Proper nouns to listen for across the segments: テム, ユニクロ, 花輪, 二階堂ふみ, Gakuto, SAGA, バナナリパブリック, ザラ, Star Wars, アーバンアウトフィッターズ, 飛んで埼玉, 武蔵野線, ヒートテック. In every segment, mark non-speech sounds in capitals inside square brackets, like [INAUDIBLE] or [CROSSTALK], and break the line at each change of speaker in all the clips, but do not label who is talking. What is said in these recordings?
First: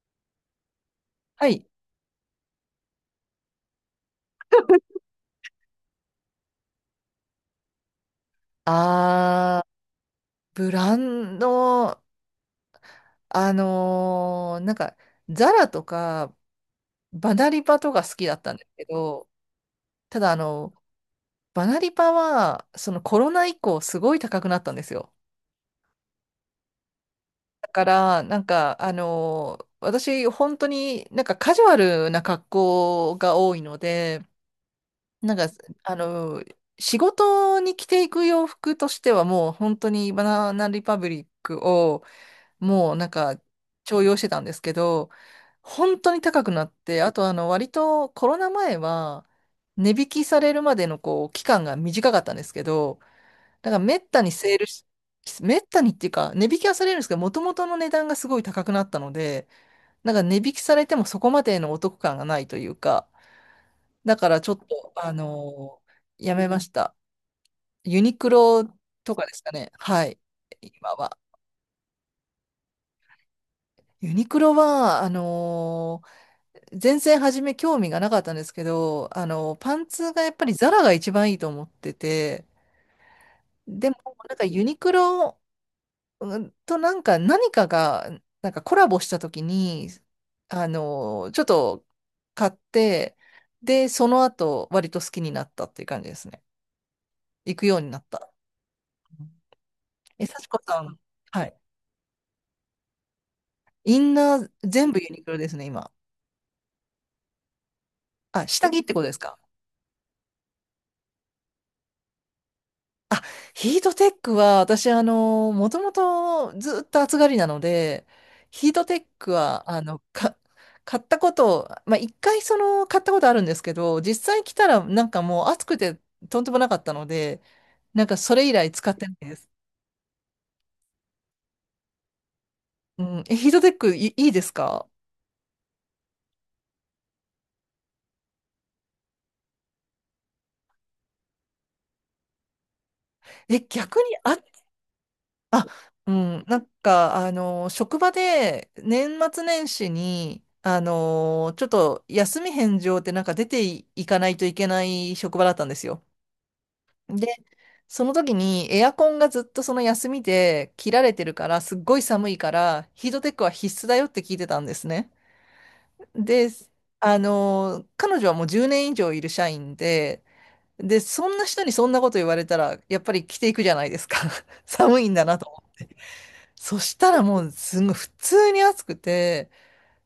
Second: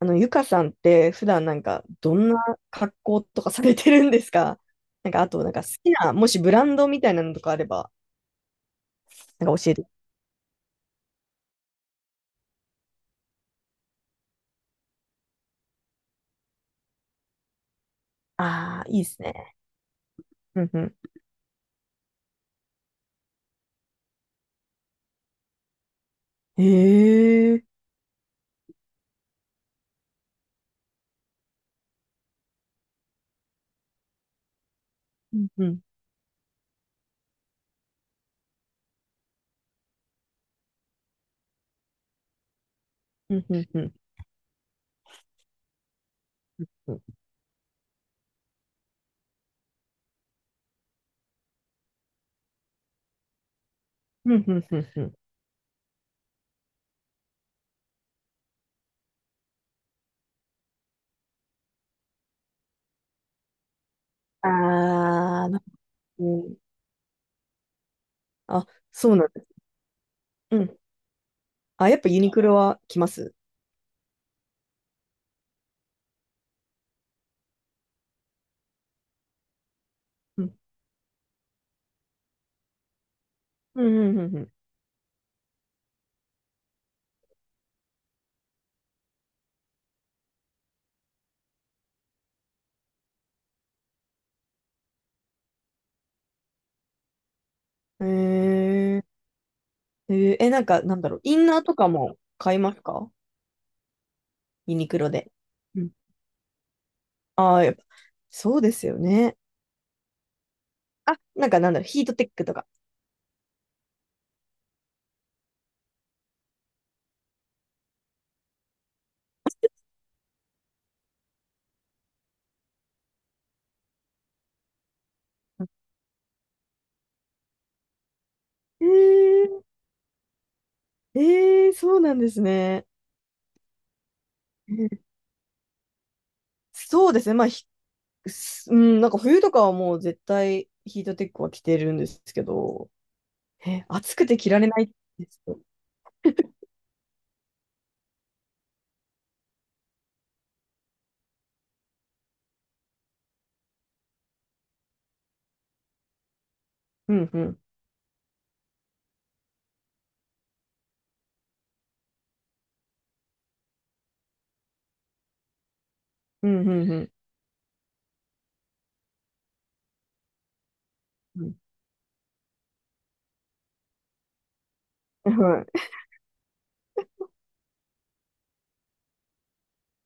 ゆかさんって普段
は
なん
い。
かどんな格好とかされてるんですか？なんか、あと、なんか好きな、もしブランドみたいなのとかあれば、なんか
あ
教えて。
ー、ブランド、あのーなんか、ザラとか、バナリパとか好きだったんです
あ
け
あ、いいです
ど、
ね。
ただ、
うんうん。
バナリパは、そのコロナ以降、すごい高くなったんですよ。
へえ。
だから、私、本当にカジュアルな格好が多いので、な
う
んか、
んうん。
仕事に着ていく洋服としては、もう本当にバナナリパブリックを、もう
うんうんうん
重用してたんですけど、本当に高くなっ
うん。
て、あと割とコロナ前は値引きされるまでのこう期間が短かったんですけど、だから
うんうんうんうん。
めったにっていうか値引きはされるんですけど、もともとの値段がすごい高くなったので、値引きされてもそこまでのお得感がないというか、だからち
あ
ょっと
あ、う
やめ
ん。
ました。ユニクロ
あ、そ
と
うな
か
ん
で
で
す
す。
かね。はい。
うん。
今は。
あ、やっぱユニクロは来ます。
ユニクロは、全然初め興味がなかったんですけど、パンツがやっ
う
ぱり
ん。
ザラが一番いいと思ってて、
う
でも
んうんうん
ユニクロ何かが、コラボした時に、ちょっと買って、で、その後割と好きになったっていう感じですね。行くようになっ
うん。
た。
へえ。
え、
へえ
幸
え、
子
なん
さ
かな
ん、
んだろう。イ
は
ン
い。
ナーとかも買いますか？
インナー
ユニ
全部
ク
ユ
ロ
ニク
で。
ロですね、
う
今。
ん。ああ、やっぱ、
あ、
そう
下
で
着っ
す
て
よ
ことです
ね。
か？
あ、なんかなんだろう、ヒートテックとか。
あ、ヒートテックは、私、もともとずっと暑がりなので、ヒートテックは、買ったこと、まあ、一回買ったことあるんですけど、実際来たら、もう暑くて、とんでもなかったので、それ以来
え
使ってないです。
ー、えー、そうなんですね。
うん。ヒートテック、いいです
う
か？
ん、そうですね。まあ、うん、なんか冬とかはもう絶対ヒートテックは着てるんですけど、
え、
え、
逆
暑
に？
くて着られないですよ。
あ、うん、職場で年末年始に、ちょっと休み返上って出てい、いかないといけない職場だったんですよ。
う
で、
んうん。
その時にエアコンがずっとその休みで切られてるから、すっごい寒いから、ヒートテックは必須だよって聞いてたんですね。で、
うんうんうん
彼女はもう10年以上いる社員で、そんな人にそんなこと言われたら、やっぱり着ていくじゃないですか。[LAUGHS] 寒いんだ
うん。
なと。
は
そしたらもうすごい普通に暑くて、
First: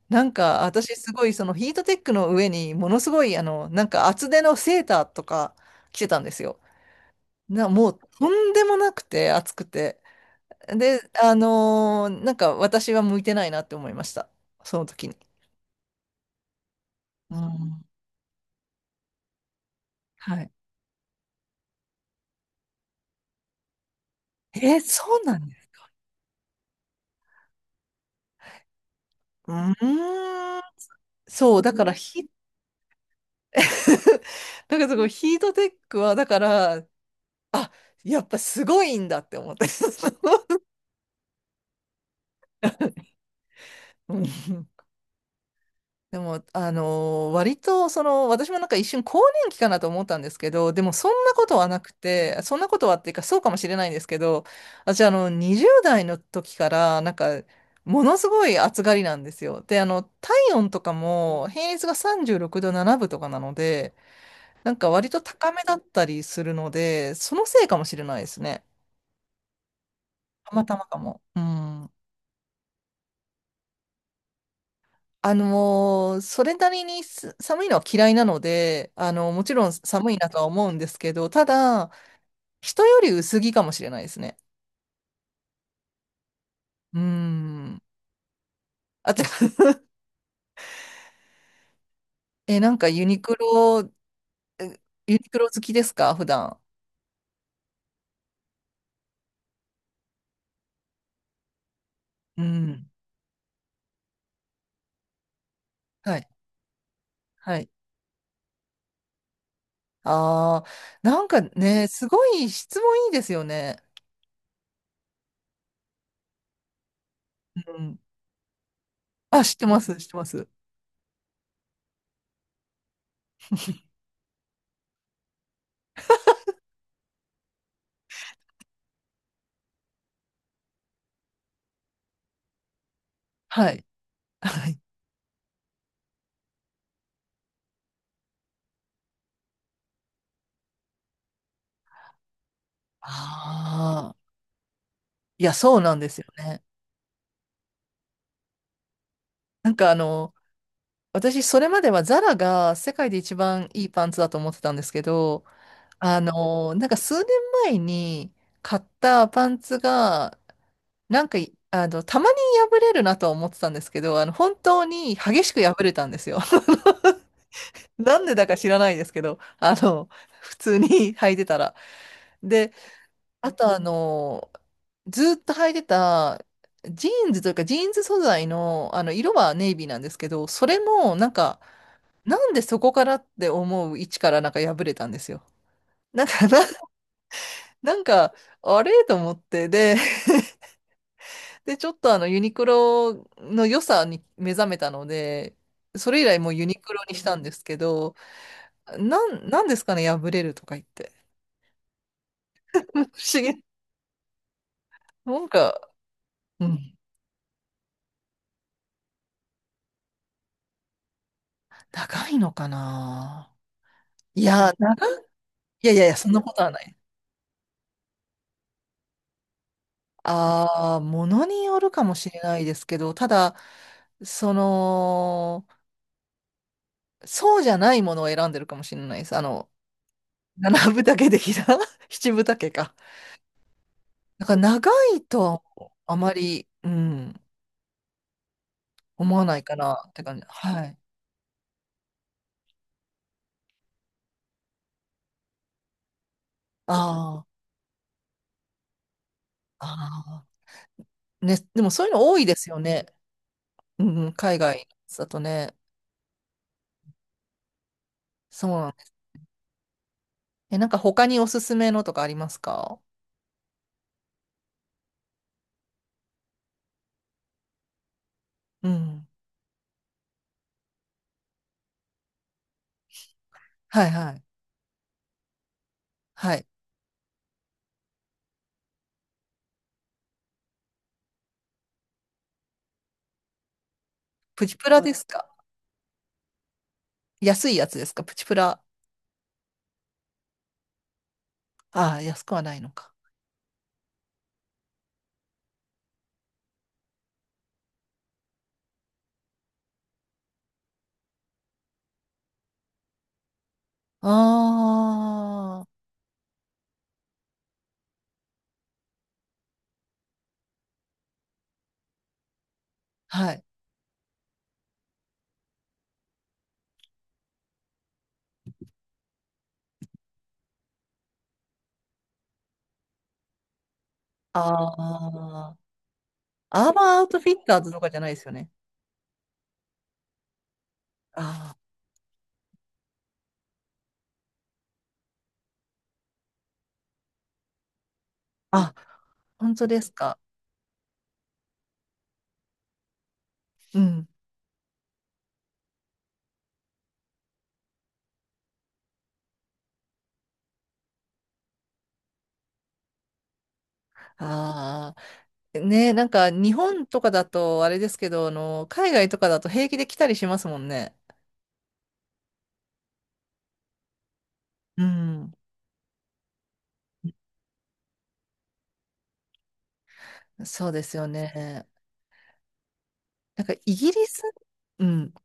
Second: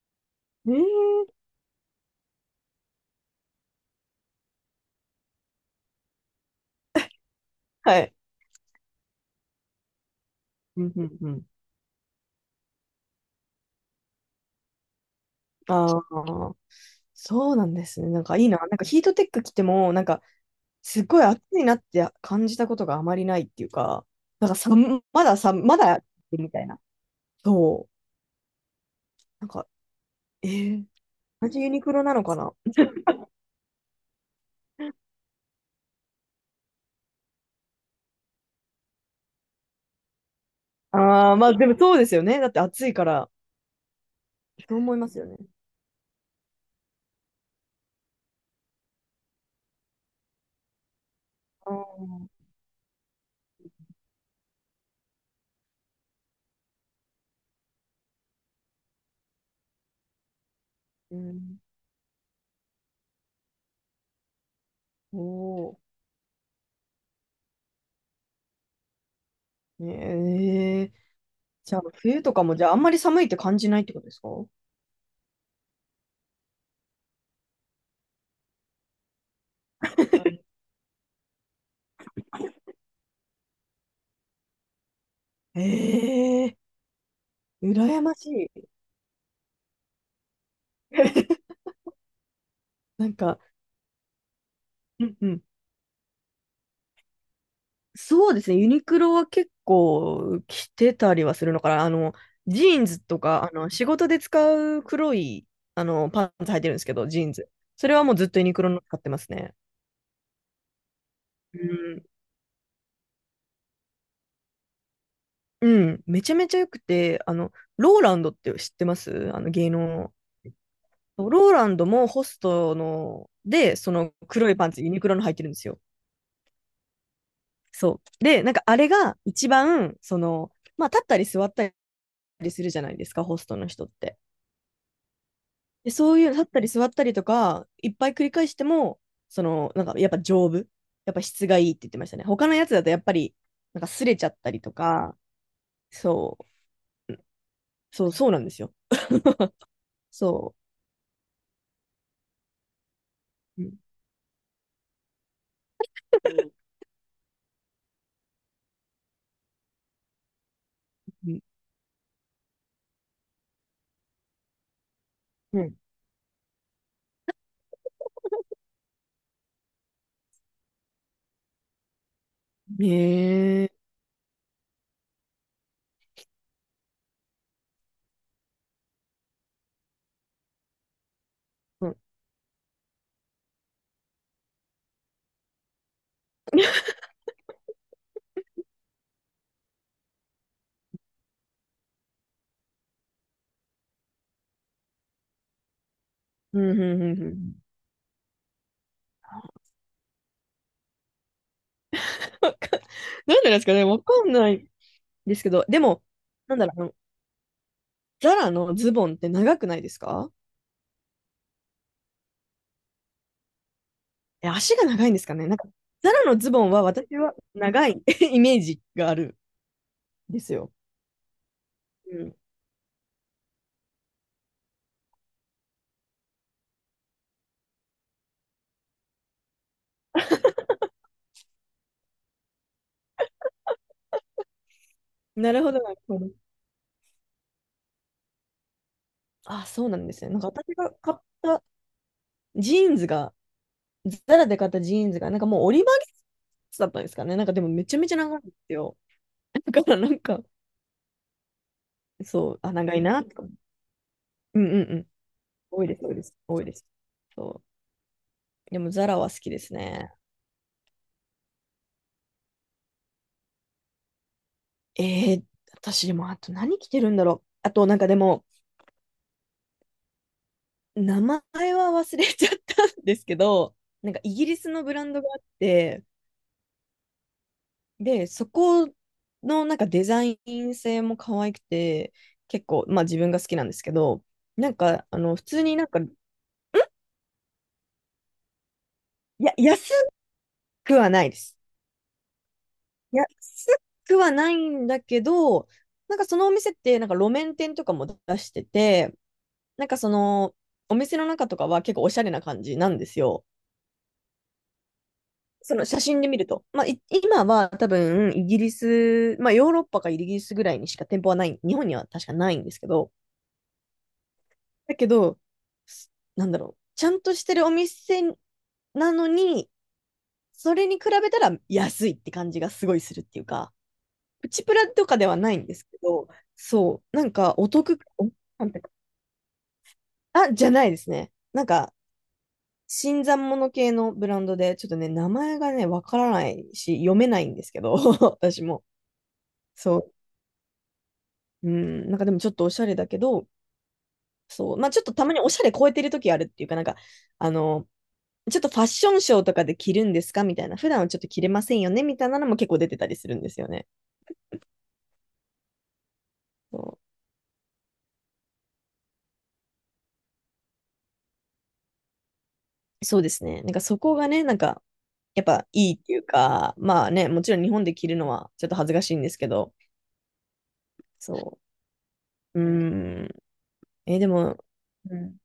い。えー、
私すごいそのヒートテックの上にものすごい厚手のセーターとか着てたんですよ。もう
はい。
とんでもなくて暑くて。
うん
で、
うんうん。
私は向いてないなって思いました。その時に。
ああ、
う
そうなん
ん。
ですね。なんかいいな。なんかヒートテック着ても、なんか
はい。
すっごい暑いなって感じたことがあまりないっていうか、なんかさ、
そう
まだ
なん
さ、
です。
まだみたいな。そう。なん
う
か、え
ーん。
ー、同
そ
じ
う、
ユ
だ
ニ
から
クロなの
ヒ、
かな？
[LAUGHS] だからそこヒートテックは、だから、あ、やっぱすごいんだって思って。[LAUGHS]
ああ、まあでもそうですよね。だって暑いから。
うん。
そう
[LAUGHS]
思いますよね。
でも、割と、私も一瞬更年期かなと思ったんですけど、でもそんなことは
あ
なくて、
あ、
そんなことはっていうか、そうかもしれないんですけど、私、20代の時から、ものすごい暑がりなんですよ。で、体温とか
う
も、
ん。
平熱が36度7分とかなので、割
お
と高めだっ
お。
たりするので、そのせいかもしれないですね。たまたま
ねえ、
かも。う
じゃあ、
ん。
冬とかも、じゃあ、あんまり寒いって感じないってことですか？
それなりに寒いのは嫌いなので、もちろん寒いなとは思うんですけど、ただ、人より薄着かもしれないですね。
ええ
うー
ー、
ん。
羨ましい。
あと [LAUGHS]
[LAUGHS]
え、なんかユ
なん
ニク
か、
ロ、え
う
ユ
ん
ニ
う
ク
ん。
ロ好きですか普段？
そうですね。ユニクロは結構着てたりはするのかな。あの、
う
ジーン
ん。
ズとか、あの、仕事で使う黒い、あの、
は
パ
い。
ンツ履いてるんですけど、ジーンズ。
はい。
それはもうずっとユニクロの使ってますね。
ああ、
う
ね、
ん、
すごい質問いいですよね。
うん、めちゃめちゃ良くて、
うん。
ローランドって知ってますあ
あ、
の
知って
芸
ま
能
す、知っ
の。
てます。
ローランドもホストの、で、そ
[LAUGHS]
の黒いパンツ、ユニクロの入ってるんですよ。そう。で、なんかあれが一番、その、まあ立ったり座ったりするじゃないですか、ホストの
はい。
人って。
はい。
で、そういう立ったり座ったりとか、いっぱい繰り返しても、その、なんかやっぱ丈夫。やっぱ質がいいって言ってましたね。他のやつだとやっぱり、なんか擦
ああ、
れちゃったりとか、
いや、そうなんですよ
そう、
ね。
そう、そうなんですよ。
なんかあの、
そ
私、それまではザラが世界で一
う。
番
う
いいパンツだと思ってたんですけど、数年前に買ったパンツが、なんか
ん
い、あの、たまに破れるなとは思ってたんですけど、本当に激し
う
く破
ん、
れたんですよ。[LAUGHS] なんでだか知らないですけど、普通に [LAUGHS] 履いてたら。で、あ
え
と
え、
ずっと履いてた、ジーンズというか、ジーンズ素材の、色はネイビーなんですけど、それも、
うん、[LAUGHS]
なんでそこからって思う位置から破れたんですよ。なんか、な、[LAUGHS] なんか、あれと思って、で、ちょっとユニクロの良さに目覚めたので、それ以来もう
う
ユ
ん、う
ニ
ん、
クロ
う
にし
ん。う
たんで
ん、
すけど、なんですかね、破れるとか言って。
わか
[LAUGHS] 不
[LAUGHS]
思
なんでなんで
議。
すかね、わかんないで
な
す
ん
けど、
か、
でも、なん
う
だろう、あの
ん、
ザラのズボンって長くないですか？
高いのかな。い
え、
や、
足が
長
長いんで
い、
すかね。なんか、
いやいやい
ザ
や、
ラ
そん
の
な
ズ
こと
ボ
は
ン
な
は
い。
私は長い [LAUGHS] イメージがあるんですよ。
ああ、ものによるかも
う
し
ん。
れないですけど、ただ、その、そうじゃないものを選んでるかもしれないです。七分丈的な [LAUGHS] 七分丈か。だから長いと
なるほど、
は
なる
あ
ほど。
まり、うん、思わない
あ、
か
そうな
な
ん
っ
で
て
すね。
感
なん
じ。
か私
は
が
い。
買ったジーンズが、ザラで買ったジーンズが、なんかもう折り曲げつだったんですかね。な
あ
んかでもめちゃめちゃ長いんですよ。だ
あ、
からなんか、
ああ。ね、でもそういうの多い
そ
で
う、
す
あ、
よ
長い
ね。
なとか。
うん、うん
う
海
ん
外
うん、
だとね。
多いです、多いです、多いです。そ
そう
う。で
なん
も、
で
ザ
す。
ラは好きですね。
え、他におすすめのとかありますか？
えー、私、でも、あと何着てるんだろう。あと、なんかでも、
うん。
名前は忘れちゃったんですけど、
はい
なんか
は
イギ
い。
リスのブランドがあって、
はい。
で、そこのなんかデザイン性も可愛くて、結構、まあ自分が好きなんですけど、
プ
なん
チプラ
か、
で
あ
す
の、普
か？
通になんか、
安いやつですか？プチプラ。
安くはないです。
ああ、安くはないのか。
安くはないんだけど、なんかそのお店って、なんか路面店とかも出してて、なんかその、お店の中とかは結構おしゃれな感じなんですよ。
あ
その
あ、
写真で見ると。まあ、今は多分、イギリス、まあ、ヨーロッパかイギリスぐらいにしか店舗はない、日本には確かないんですけど、
はい。
だけど、なんだろう、ちゃんとしてるお店なのに、それに比べたら安いって感じがすごいするっていうか、プチプラとかではないん
あ
で
あ。
すけど、
アー
そ
バ
う、
ンア
な
ウ
ん
トフィ
か
ッ
お
ターズ
得、
とかじゃないですよ
な
ね。
んていうか、あ、じゃないですね。なん
あ
か、新参者系のブランドで、ちょっとね、名前がね、わからないし、読めないんですけど、[LAUGHS] 私も。
あ、あ、本当で
そ
すか？
う。うん、なんかでもちょっとおしゃれだけど、
うん。
そう。まあちょっとたまにおしゃれ超えてる時あるっていうか、なんか、あの、ちょっとファッションショーとかで着るんですかみたいな。普段はちょっと着れませんよねみたいなのも結構出てたりするんですよね。
ああ、ね、日
そ
本とかだとあれですけど、海外とかだと平気で来たりしますもんね。
う、そうですね。なんかそこがね、なんか、
う
やっ
ん。
ぱいいっていうか、まあね、もちろん日本で着るのはちょっと恥ずかしいんですけど、
そうですよ
そ
ね。
う。うーん。
なんかイギリ
で
ス、
も、
う
う
ん。
ん、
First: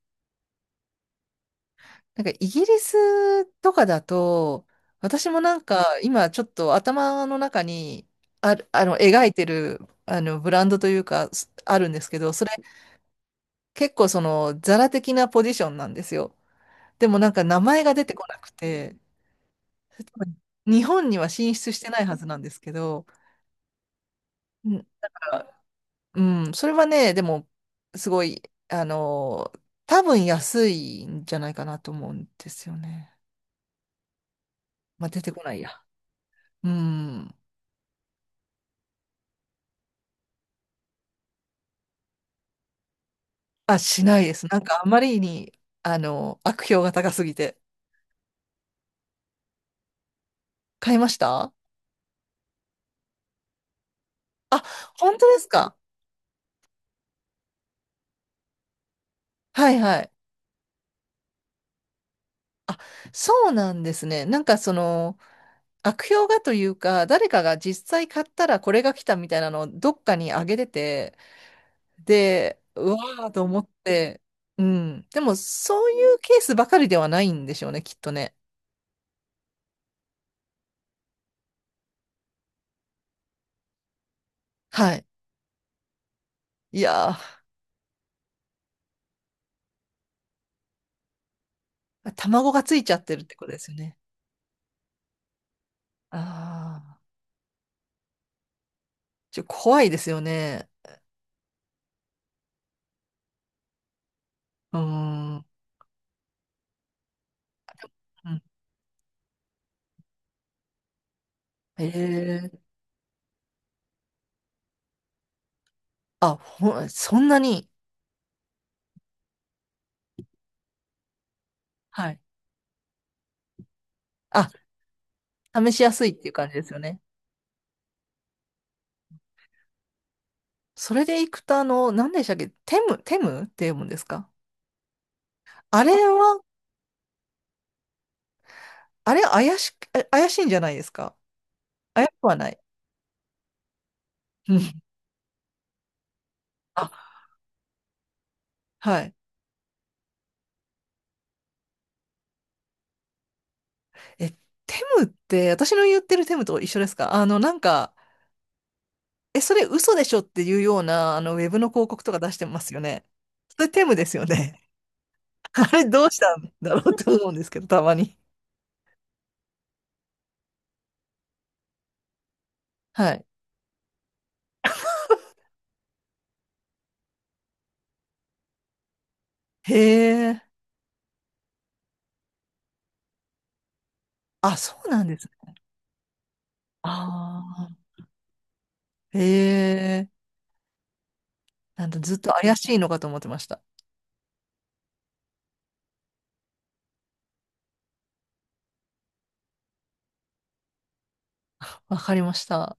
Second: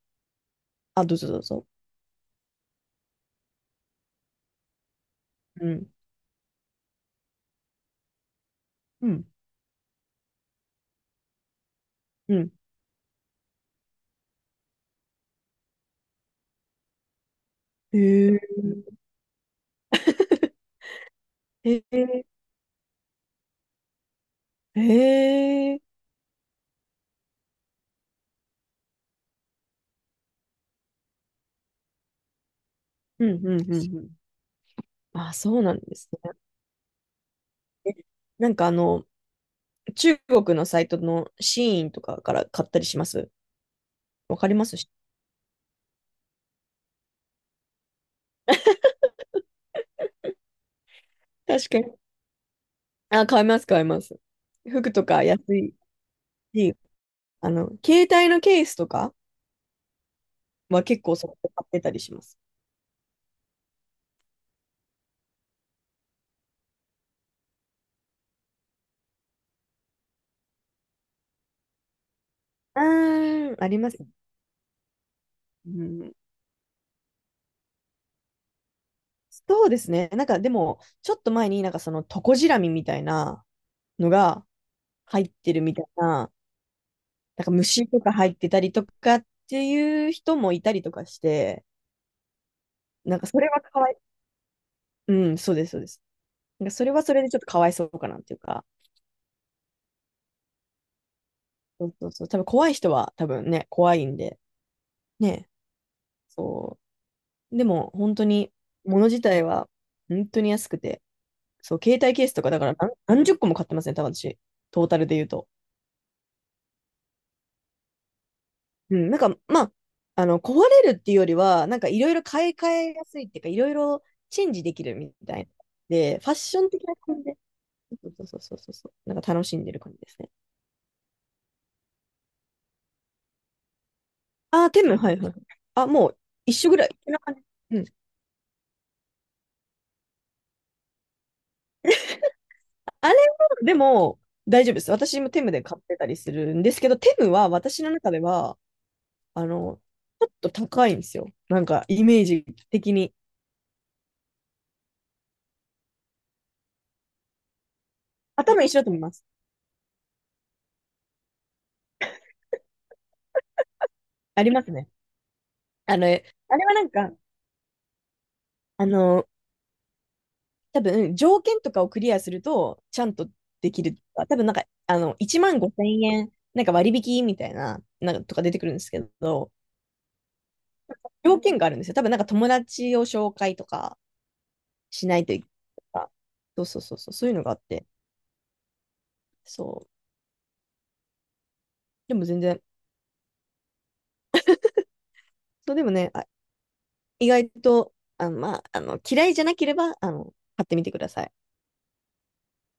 あ、どうぞどうぞ。
イギリスとかだと、私も
うん。
今ちょっと頭の中にある、
う
描
ん。
いてる、ブランドというか、あるんですけど、
う
それ
ん。
結構ザラ的なポジションなんですよ。でも名前が
へ
出てこな
え。
くて、日本には進出し
へ
てないは
え。
ずなんですけど、う
へ
んだから、
え。
うん、それはね、でも、すごい、あの、多分安いんじゃないかなと思うんですよね。
うん。うん。うん。うん。
まあ、出て
あ、
こな
そ
い
う
や。
なんですね。
うん。
え、なんかあの、中国のサイトのシーンとかから買ったりします
あ、しないで
わか
す。
ります
あまりに、悪評が高すぎて。買いました？
確かに。あ、買います、買います。
あ、
服と
本
か
当で
安
す
い
か？
し、あの、携帯のケースとか
はいはい。
は結構そこで買ってたりします。
あ、そうなんですね。悪評がというか、誰かが実際買ったらこれが来たみたいなのをどっかにあげてて、で、
あ
うわーと
ー、
思
あ
っ
ります。
て、うん。でも、
う
そう
ん、
いうケースばかりではないんでしょうね、きっとね。
そうですね。なんかでも、ちょっと前になんかそのトコジラミみたいな、のが
はい。
入ってるみたいな、
いや
なんか虫とか入ってたりとかっていう人もいたりとかして、
ー、卵がついちゃって
なん
るっ
か
て
そ
こ
れ
とで
は
すよ
かわ
ね。
い、うん、そうです、そうです。
あ
なんかそれ
あ、
はそれでちょっとかわいそうかなっていうか、
怖いですよね。
そうそうそう、多分怖い人は多分ね、怖いんで、
うーん。
ね、そう。でも本当
うん。
に、物自体は本当に安くて、そう、
へ
携帯ケースとか
え。
だから何十個も買ってますね、多分私、トータルで言うと。
あ、そんなに。
うん、なんか、まあ、あの、壊れるっていうよりは、なんかい
は
ろい
い。
ろ買い替えやすいっていうか、いろいろチェ
あ、
ンジできるみたいな。
試しやすいっ
で、フ
てい
ァ
う
ッ
感じ
ショ
で
ン
すよ
的な
ね。
感じで、そうそうそうそうそう、なんか楽しんでる感じですね。
それでいくと、何でしたっけ、テム、テムって読むんですか？
あ、テム、はいはい、
あ
あ、
れ
もう
は、
一緒ぐらい。こんな感じ。うん。
あれ怪しく、あ怪しいんじゃないですか？怪しくはない。
あれは、でも、
うん。
大丈夫です。私もテムで買ってたりするんです
あ、
けど、テムは私の中では、
はい。
あの、ちょっと高いんですよ。なんか、イメージ的に。
え、テムって、私の言ってるテムと一緒ですか？
頭一緒だと思います。
え、それ嘘でしょっていうような、ウェブの広告とか出してますよね。それテムですよ
ありま
ね。
すね。
[LAUGHS] あれ
あ
ど
の、あ
うし
れ
たんだ
は
ろ
なん
う
か、
と思うんですけど、たまに。
あの多分、条件とかをクリアすると、ちゃ
は
ん
い。
とできる多分、なんか、あの、1万5千円、なんか割引みたいな、なんかとか出てくるんですけど、
へえ。
条件があるんですよ。多分、なんか友達を紹介とか
あ、そうな
し
ん
な
で
い
す
といけない
ね。
とか。そうそうそうそう、そういうの
あ
があって。
あ。へ
そう。
え。なんだず
で
っ
も
と
全
怪
然、
しいのかと思ってました。
そうでもね、あ、意外と、あ、まあ、あの、嫌いじゃなければ、あの、買ってみてください。
わかりました。